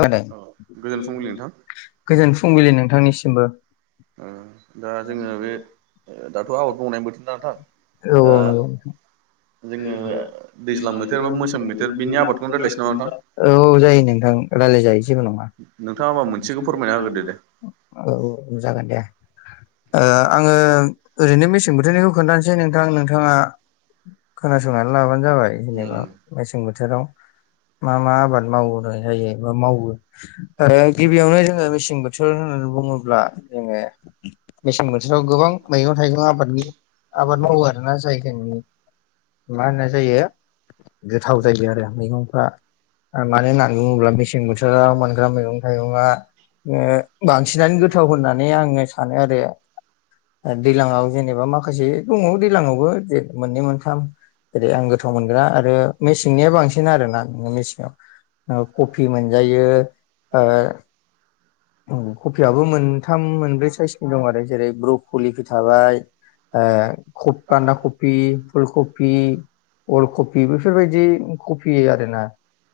औ दे गोजोन फुंबिलि नोंथां गोजोन फुंबिलि नोंथांनिसिमबो। ओ दा जोङो बे ओ-दाथ' आबाद मावनाय बोथोर ना दा। औ दा नंगौ जोङो दैज्लां बोथोर बा मेसें बोथोर बिनि आबादखौनो रायलायनोसै नामा नोंथां। औ जायो नोंथां रायज्लाय जायोणजेबो नङा। नोंथाङा ओमबा मोनसेखौ फोरमायना होग्रो दो दे। औ-औ जागोन दे ओ आङो ओरैनो मेसें बोथोरनिखौ खोन्थानोसै नोंथां नोंथाङा खोनासंनानै लाबानो जाबाय जेनेबा मेसें बोथोराव। मा-मा आबाद मावनाय जायो बा मावो ओ-गिबियावनो जोङो मेसें बो बोथोर होननानै बुङोब्ला जोङो मेसें बोथोराव गोबां मैगं थाइगं आबादनि। आबाद मावोआरोना जायगानि मा होननाय जायो गोथाव जायो आरो मैगंफोरा। ओ मानो होनानै बुङोब्ला मेसें बोथोराव मोनग्रा मैगं थाइगंआ। ओ बांसिनानो गोथाव होननानै आङो सानो आरो। ओ दैलांआव जेनेबा माखासे दङ दैज्लांआवबो मोननै मोनथाम जेरै आं गोथाव मोनग्रा आरो मेसेंनिया बांसिन आरोना नोङो मेसेनाव ओ-कभि मोनजायो। ओ- कभियाबबो मोनथाम मोनब्रै साइसनि दं आरो जेरै ब्रकलिफोर थाबाय ओ कफ- बान्दा कभि, फुलकभि अल कभि बेफोरबायदि कभि आरोना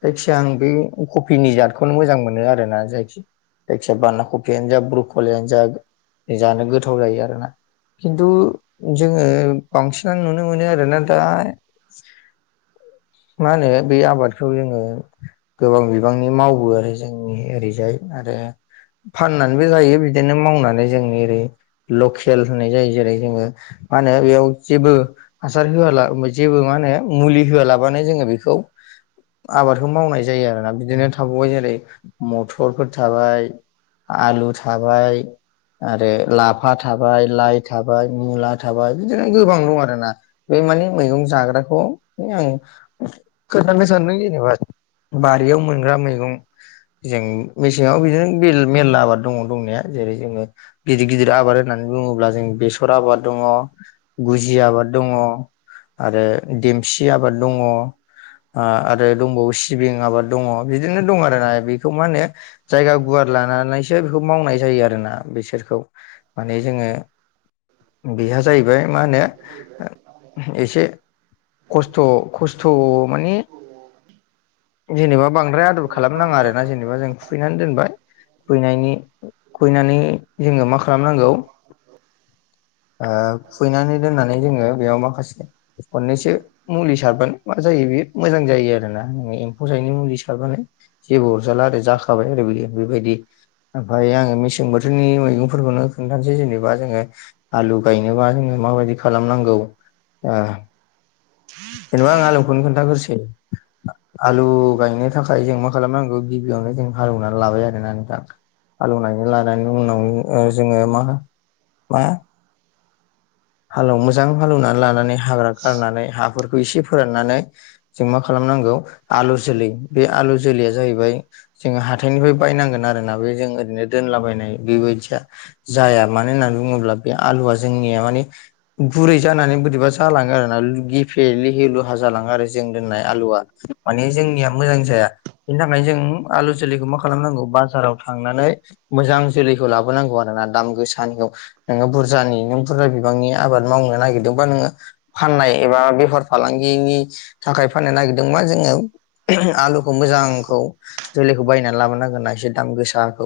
जायखिजया आं बे कभिनि जातखौनो मोजां मोनो आरोना जायखिया। जायखिजाया बान्दा कभियानो जा ब्रक'लियानो जा जानो गोथाव जायो आरोना। खिन्थु जोङो बांसिनानो नुनो मोनो आरोना दा मा होनो बे आबादखौ जोङो गोबां बिबांनि मावो आरो जोंनि ओरैजाय आरो फाननानैबो जायो बिदिनो मावनानै जोंनि ओरै लकेल होननाय जायो जेरै जोङो। मा होनो बेयाव जेबो हासार होआला जेबो मा होनो मुलि होआलाबानो जोङो बेखौ आबादखौ मावनाय जायो आरोना बिदिनो थाबावबाय जेरै मथरफोर थाबाय। आलु थाबाय। आरो लाफा थाबाय लाइ थाबाय मुला थाबाय बिदिनो गोबां दं आरोोना बे माने मैगं जाग्राखौ आं खोन्थानो सानदों जेनेबा बारियाव मोनग्रा मैगं जों मेसेङाव बिदिनो। [unintelligible] मेरला आबाद दङ दंनाया जेरै जोङो गिदिर गिदिर आबाद होननानै बुङोब्ला जों बेसर आबाद दङ गुजि आबाद दङ। आरो देमसि आबाद दङ। आरो दंबावो सिबिं आबाद दङ बिदिनो दं आरोना बेखौ मा होनो जायगा गुवार लानानैसो बेखौ मावनाय जायो आरोना बिसोरखौ माने जोङो बेहा जाहैबाय मा होनो एसे खस्थ' खस्थ' माने जेनेबा बांद्राय आदर खालाम नाङा आरोना जेनेबा जों खुबैनानै दोनबाय। खैनायनि खैनानै जोङो मा खालामनांगौ औ खुबैनानै दोननानै जोङो बेयाव माखासे खननैसो मुलि सारबानो मा जायो बे मोजां जायो आरोना एम्फौ सायै मुलि सारबानो। जेबो अरजाला आरो जाखाबाय आरो बिदि बेबायदि ओमफ्राय आङो मेसें बोथोरनि मैगंफोरखौनो खोन्थानोसै जेनेबा जोङो आलु गायनोबा जोङो माबायदि खालामनांगौ ओ जेनेबा आं आलुखौनो खोनथाग्रोसै आलु गायनो थाखाय जों मा खालामनांगौ गिबियावनो जों हालौवना लाबाय आरोना नोंथा हालौवनानै लानायनि उनाव जोङो मा मा हालौ मोजां हालौवनानै लानानै हाग्रा गारनानै हाफोरखौ एसे फोराननानै जों मा खालामनांगौ आलु जोलै बे आलु जोलैया जाहैबाय जोङो हाथाइनिफ्राय बायनांगोन आरोना बे जों ओरैनो दोनलाबायनाय बेबायदिया जाया मानो होननानै बुङोब्ला बे आलुआ जोंनिया मानि गुरै जानानै बोरैबा जालाङो आरो ना गिफे लिहे लुहा जालाङो आरो जों दोननाय आलुआ माने जोंनिया मोजां जाया। बेनि थाखायनो जों आलु जोलैखौ मा खालामनांगौ बाजाराव थांनानै मोजां जोलैखौ लाबोनांगौ आरोना दाम गोसानिखौ नोङो बुरजानि नों बुरजा नि आबाद मावनो नागिरदोंबा नोङो फाननाय एबा बेफार फालांगिनि थाखाय फाननो नागिरदोंबा जोङो आलुखौ मोजांखौ जोलैखौ बायनानै लाबोनांगोना एसे दाम गोसाखौ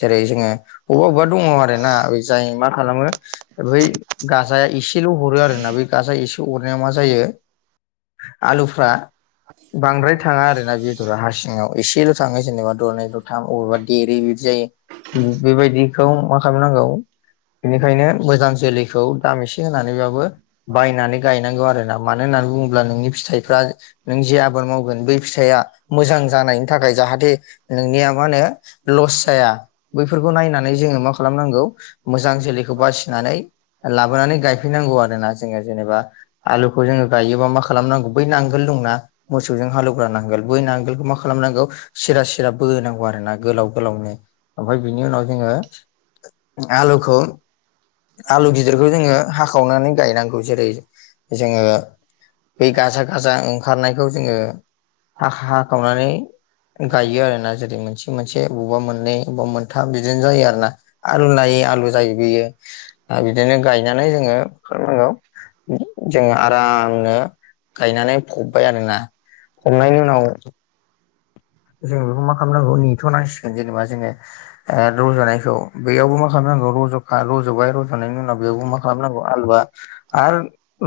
जेरै जोङो बबेबा अबेबा दङ आरो ना जाय मा खालामो बै गाजाया एसेल' हरो आरोोना बे गाजाया एसे हरनाया मा जायो आलुफ्रा बांद्राय थाङा आरोना बेदरा हारसिङाव एसेल' थाङो जेनेबा दरनै दरथाम अबेबा देरै बिदि जायो बेबायदिखौ मा खालामनांगौ बेनिखायनो मोजां जोलैखौ दाम एसे होनानैबाबो बायनानै गायनांगौ आरोना मानो होननानै बुङोब्ला नोंनि फिथाइफ्रा नों जे आबाद मावगोन बै फिथाइया मोजां जानायनि थाखाय जाहाथे नोंनिया मा होनो लस जाया बैफोरखौ नायनानै जोङो मा खालामनांगौ मोजां जोलैखौ बासिनानै लाबोनानै गायफैनांगौ आरो ना जोङो जेनेबा आलुखौ जोङो गायोबा मा खालामनांगौ बै नांगोल दङ जोंना मोसौजों हालौवग्रा नांगोल बै नांगोलखौ मा खालामनांगौ सिरा सिरा बहोनांगौ आरो ना गोलाव गोलावनो ओमफ्राय बिनि उनाव जोङो आलखौ आलु गिदिरखौ जोङो हाखावनानै गायनांगौ जेरै जोङो बे गाजा गाजा ओंखारनायखौ जोङो हाख हाखावनानै गायो आरोना जेरै मोनसे मोनसे बबेबा मोननै बबेबा मोनथाम बिदिनो जायो आरो ना आलु लायै आलु जायो बियो दा बिदिनो गायनानै जोङो मा खालामनांगौ जोङो आरामनो गायनानै फबबाय आरोना हमनायनि उनाव जों बेखौ मा खालामनांगौ नेथ'नांसिगोन जेनेबा जोङो ओ रज'नायखौ बेयावबो मा खालामनांगौ रज' रज'बाय रज'नायनि उनाव बेयावबो मा खालामनांगौ आलुआ आरो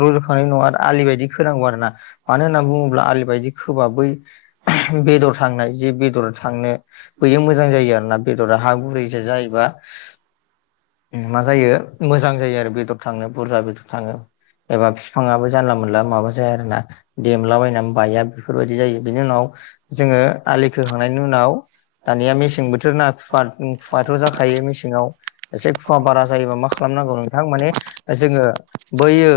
रज'खांनायनि उनाव आरो आलि बायदि खोनांगौ आरोना मानो होननानै बुङोब्ला आलि बायदि खोबा बै बेदर थांना जे बेदर थांनो बैयो मोजां जायो आरोना। बेदरा हा गुरैसो जायोबा मा जायो मोजां जायो आरो बेदर थाङो बुरजा बेदर थाङो एबा बिफाङाबो जानला मोनला माबा जाया आरो ना। देमलाबायनानै बाया बेफोरबायदि जायो बिनि उनाव जोङो आलि खोखांनायनि उनाव दानिया मेसें बोथोर ना खुवा खुवाथ' जाखायो मेसेङाव एसे खुवा बारा जायोबा मा खालामनांगौ नोंथां माने जोङो बैयो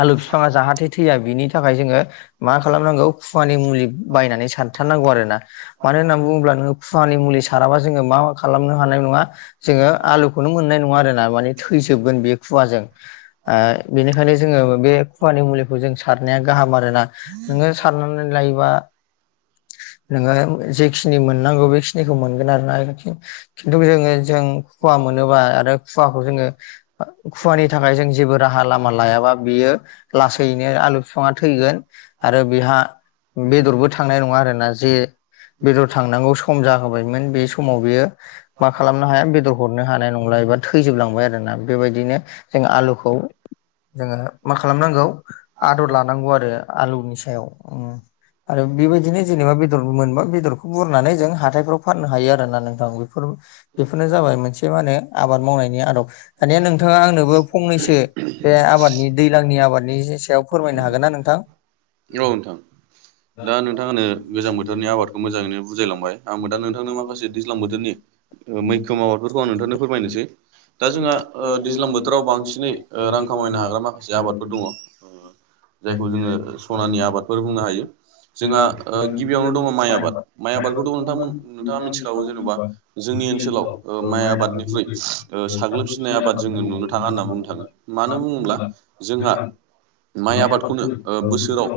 आलु फिफाङा जाहाथे थैया बिनि थाखाय जोङो मा खालामनांगौ फुवानि मुलि बायनानै सारथारनांगौ आरोना मानो होननानै बुङोब्ला नोङो फुवानि मुलि सा साराबा जोङो मा मा खालामनो हानाय नङा जोङो आलुखौनो मोननाय नङा आरोना माने थैजोबगोन बे खुवाजों। बेनिखायनो जोङो बे खुवानि मुलिखौ जों सारनाया गाहाम आरोना। नोङो सारनानै लायोबा नोङो जेखिनि मोननांगौ बेखिनिखौ मोनगोन आरोना। खिन्थु जोङो जों खुवा मोनोबा आरो खुवाखौ जोङो खुवानि थाखाय जों जेबो राहा लामा लायाबा बियो लासैनो आलु फिफाङा थैगोन आरो बेहा बेदरबो थांनाय नङा आरोना जे बेदर थांनांगौ सम जाहोबायमोन बे समाव बियो मा खालामनो हाया बेदर हरनो हानाय नंला एबा थैजोबलांबाय आरोना बेबायदिनो जों आलुखौ जोङो मा खालामनांगौ आदार लानांगौ आरो आलुनि सायाव आरो बेबायदिनो जेनेबा बेदर मोनबा बेदरखौ बुरनानै जों हाथायफोराव फाननो हायो आरो ना नोंथां बेफोर बेफोरनो जाबाय मोनसे मा होनो आबाद मावनायनि आदब दानिया नोंथाङा आंनोबो फंनैसो बे आबादनि दैज्लांनि आबादनि सायाव फोरमायनो हागोन ना नोंथां औ नोंथां दा नोंथांआनो गोजां बोथोरनि आबादखौ मोजाङैनो बुजायलांबायो दा नोंथांनो माखासे दैज्लां बोथोरनि मैखोम आबादफोरखौ आं नोंथांनो फोरमायनोसै दा जोंहा दैज्लां बोथोराव बांसिनै रां खामायनो हाग्रा माखासे आबादफोर दङ जायखौ जोङो सनानि आबादफोर बुंनो हायो जोंहा गिबियावनो दङ माइ आबाद माइ आबादखौ दङ नोंथां नोंथाङा मिथिखागौ जेनेबा जोंनि ओनसोलाव माइ आबादनिख्रुइ साग्लोबसिननाय आबाद जोङो नुनो थाङा होनना बुंनो थाङो मानो बुङोब्ला जोंहा माइ आबादखौनो बोसोराव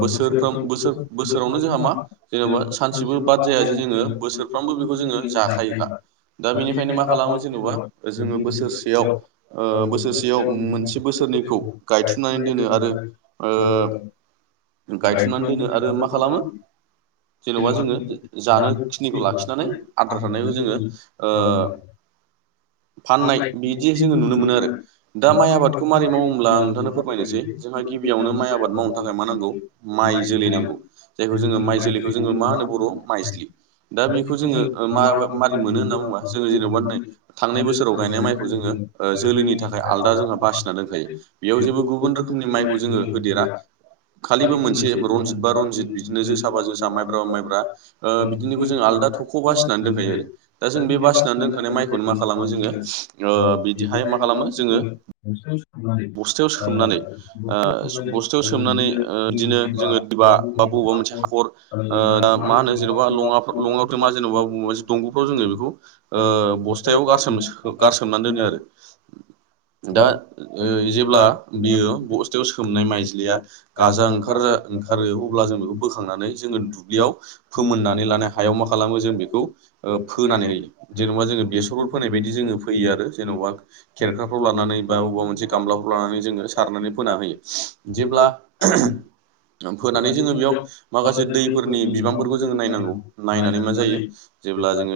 बोसोरफ्रामबो बोसोरावनो जोंहा मा जेनेबा सानसेबो बाद जाया जे जोङो बोसोर सानफ्रोमबो बेखौ जोङो जाखायोखा दा बेनिखायनो मा खालामो जेन'बा जोङो बोसोरसेयाव बोसोरसेयाव मोनसे बोसोरनैखौ गायथननानै दोनो आरो औ गायथननानै दोनो आरो मा खालामो जेनेबा जोङो जानो खिनिखौ लाखिनानै आद्रा थानायखौ जोङो फाननाय बिदि जोङो नुनो मोनो आरो दा माइ आबादखौ माबोरै मावोब्ला आं नोंथांनो फोरमायनोसै जोंहा गिबियावनो माइ आबाद मावनो थाखाय मा नांगौ माइ जोलै नांगौ जायखौ जोङो माइ जोलैखौ जोङो मा होनो बर' माइजलि दा बेखौ जोङो मा मारै मोनो होनना बुङोबा जोङो जेनेबा नै थांनाय बोसोराव गायनाय माइखौ जोङो। जोलैनि थाखाय आलदा जोंहा बासिना दोनखायो बेयाव जेबो गुबुन रोखोमनि माइखौ जोङो होदेरा। खालिबो मोनसे रनजित बा रनजित बिदिनो जों साबा जों सा मायब्रा बा मायब्रा बिदिनोखौ जों आलदा थख'। खौ बासिनानै दोनखायो आरो दा जों बे बासिनानै दोनखानाय माइखौनो मा खालामो जोङो बि। बिदिहाय मा खालामो जोङो बस्थायाव सोमनानै। बस्थायाव सोमनानै ओ। बिदिनो जोङो दिबा बा बबेबा मोनसे हाखर ओ दा मा होनो जेन'बा ला लङा मा जेनेबा बबेबा। दंग'फ्राव जोङो बेखौ ओ बस्थायाव गारसोम गारसोमनानै दोनो आरो। दा ओ जेब्ला बियो बस्थायाव सोमनाय माइज्लिया। गाजा ओंखार ओंखारो अब्ला जों बेखौ बोखांनानै जोङो दुब्लियाव फोमोननानै लानो हायाव मा खालामो जों बेखौ फोनानै होयो जेनेबा जोङो बेसरफोर फोनाय बायदि जोङो फैयो आरो जेन'बा। खेरखाफ्राव लानानै बा अबेबा मोनसे गामलाफ्राव लानानै जोङो सारनानै फोना होयो जेब्ला। [inaudible] फोनानै जोङो बेयाव माखासे दैफोरनि बिबांफोरखौ जोङो नायनांगौ नायनानै मा जायो। जेब्ला जोङो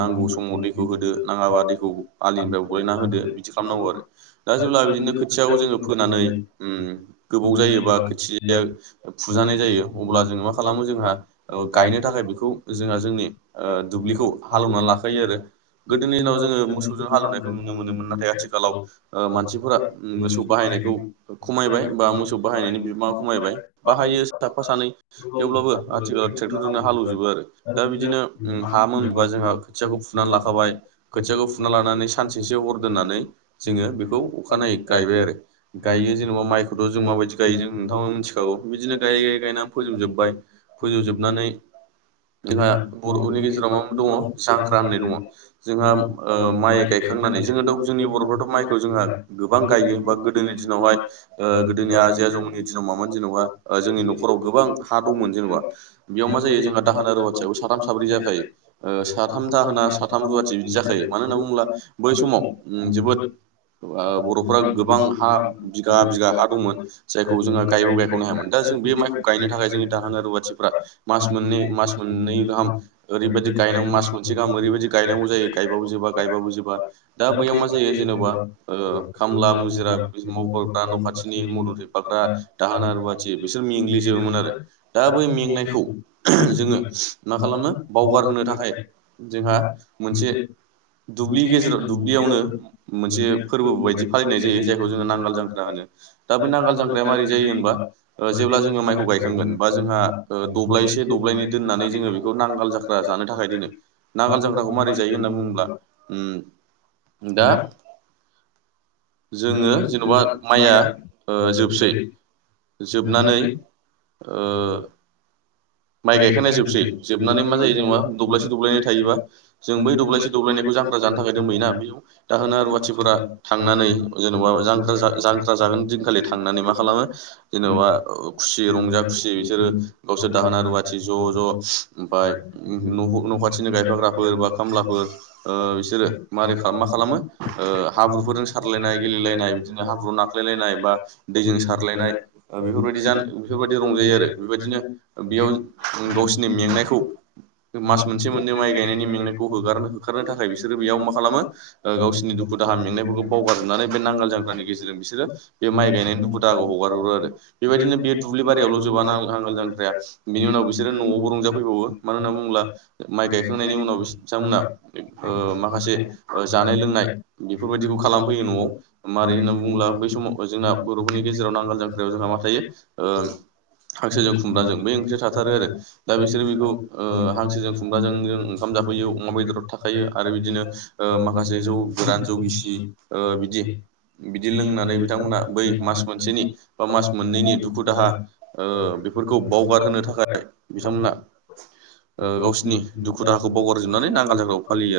नांगौ समाव दैखौ होदो नाङाबा दैखौ आलिनिफ्राय बलायना होदो बिदि खालामनांगौ आरो। दा जेब्ला बिदिनो खोथियाखौ जोङो फोनानै उम गोबाव जायोबा खोथिया फुजानाय जायो अब्ला जोङो मा खालामो जोंहा ओ गायनो थाखाय बेखौ जोंहा जोंनि ओ दुब्लिखौ हालेवना लाखायो आरो। गोदोनि दिनाव जोङो मोसौजों हालेवनायखौ नुनो मोनोमोन नाथाय आथिखालाव ओ मानसिफोरा मोसौ बाहायनायखौ खमायबाय बा मोसौ बाहायनायनि मा खमायबाय बाहायो साफा सानै थेवब्लाबो आथिखालाव ट्रेक्टरजोंनो हालेवजोबो आरो। दा बिदिनो उम हा मोनबा जोंहा खोथियाखौ फुनानै लाखाबाय खोथियाखौ फुना लानानै सानसेसो हर दोननानै जोङो बेखौ अखानायै गायबाय आरो। गाइयो जेनेबा माइखौथ' जों माबायदि गाइयो जों नोंथांआबो मिनथिखागौ बिदिनो गाइयै गाइयै गायना फोजोबजोबबाय फोजोबजोबनानै जोंहा बर'नि गेजेराव मा मा दङ जांख्रा होननाय दङ जोंहा ओ माइ गायखांनानै जोङो द' जोंनि बर'फ्राथ' माइखौ जोंहा गोबां गाइयो बा गोदोनि दिनावहाय ओ गोदोनि आजै आजौमोननि दि [unintelligible] जेनबा ओ जोंनि न'खराव गोबां हा दंमोन जेनबा बेव मा जायो जोंना दाहोना रुवाथियाबो साथाम साब्रै जाखायो ओ साथाम दाहोना साथाम रुवाथि बिदि जाखायो मानो होनना बुंब्ला बै समाव उम जोबोद ओ बर'फोरा गोबां हा‌ बिघा बिघा हा दंमोन। जायखौ जोङो गायबाबो गायख'नो हायामोन दा जों बे माइखौ गायनो थाखाय जोंनि दाहोना रुवाथिफोरा मास मोननै मास मोननै गाहाम ओरैबायदि गायनांगौ मास मोनसे गाहाम ओरैबायदि गायनांगौ जायो। गायबाबो जोबा गायबाबो जोबा दा बैयाव मा जायो जेन'बा ओ खामला मुजिरा बिदि मावफाग्रा न' खाथिनि मदद एबा दा-दाहोना रुवाथि बिसोर मेंग्लिजोबोमोन आरो दा बै मेंनायखौ जोङो मा खालामो बावगारहोनो थाखाय जोंहा मोनसे दुब्लि गेजेराव दुब्लियावनो मोनसे फोरबो बायदि फालिनाय जायो जायखौ‌ जोङो नांगोल जांख्रा होनो। दा बे नांगोल जांख्राया मारै जायो होनबा ओ जेब्ला जोङो माइखौ गायखांगोन बा जोंहा ओ दब्लायसे दब्लायनै दोननानै जोङो बेखौ नांगाल जाख्रा जानो थाखाय दोनो नांगाल जाख्राखौ मारै जायो होनना बुङोब्ला उम दा जोङो जेन'बा माइया ओ जोबसै जोबनानै ओ माइ गायखांनाया जोबसै जोबनानै मा जायो जेन'बा दब्लायसे दब्लायनै थायोबा जों बै दब्लायसे दब्लायनैखौ जांख्रा जानो थाखाय दोनबोयोना बेव दाहोना रुवाथिफोरा थांनानै जेन'बा जांख्रा जा जांख्रा जागोन दिनखालि थांनानै मा खालामो जेन'बा खुसि रंजा खुसि बिसोरो गावसोर दाहोना रुवा थि ज' ज' ओमफाय न' न' खाथिनि गायफाग्राफोर बा खामलाफोर ओ बिसोरो मारै खाम मा खालामो ओ हाब्रुफोरजों सारलायनाय गेले लायनाय बिबदिनो हाब्रुआव नाख्लायलायनाय बा दैजों सारलायनाय ओ बेफोरबायदि जान बेफोरबायदि रंजायो आरो। बेबायदिनो बेयाव गावसिनि मेंनायखौ मास मोनसे मोननै माइ गायनायनि मेंनायखौ होगारनो होखारनो थाखाय बिसोरो बेयाव मा खालामो ओ गावसिनि दुखु दाहा मेंनायफोरखौ बावगार नानै बे नांगाल जांख्रानि गेजेरजों बिसोरो बे माइ गायनायनि दुखु दाहाखौ हगार हरो आरो बेबायदिनो बेयो दुब्लिबारियावल' जोबा नां-नांगाल जांख्राया। बिनि उनाव बिसोरो न'आवबो रंजाफैबावो मानो होनना बुङोब्ला माइ गायखांनायनि उनाव बिस बिसांमोना ओ माखासे ओ जानाय लोंनाय बेफोरबायदिखौ खालामफैयो। न'आव मारै होनना बुङोब्ला बै समाव जोंना बर'फोरनि गेजेराव नांगाल जांख्रायाव जोंहा मा थायो ओ हांसोजों खुमब्राजों बे ओंख्रिआ था थाथारो आरो दा बिसोरो बेखौ ओ हांसोजों खुमब्राजों जों ओंखाम जाफैयो अमा बेदराथ' था खायो आरो बिदिनो ओ माखासे जौ गोरान जौ गिसि ओ बिदि बिदि लोंनानै बिथांमोना बै मास मोनसेनि बा मास मोननैनि दुखु दाहा ओ बेफोरखौ बावगारहोनो थाखाय बिथांमोना ओ गावसिनि दुखु दाहाखौ बावगारजोबनानै नांगाल जांख्राखौ फालियो।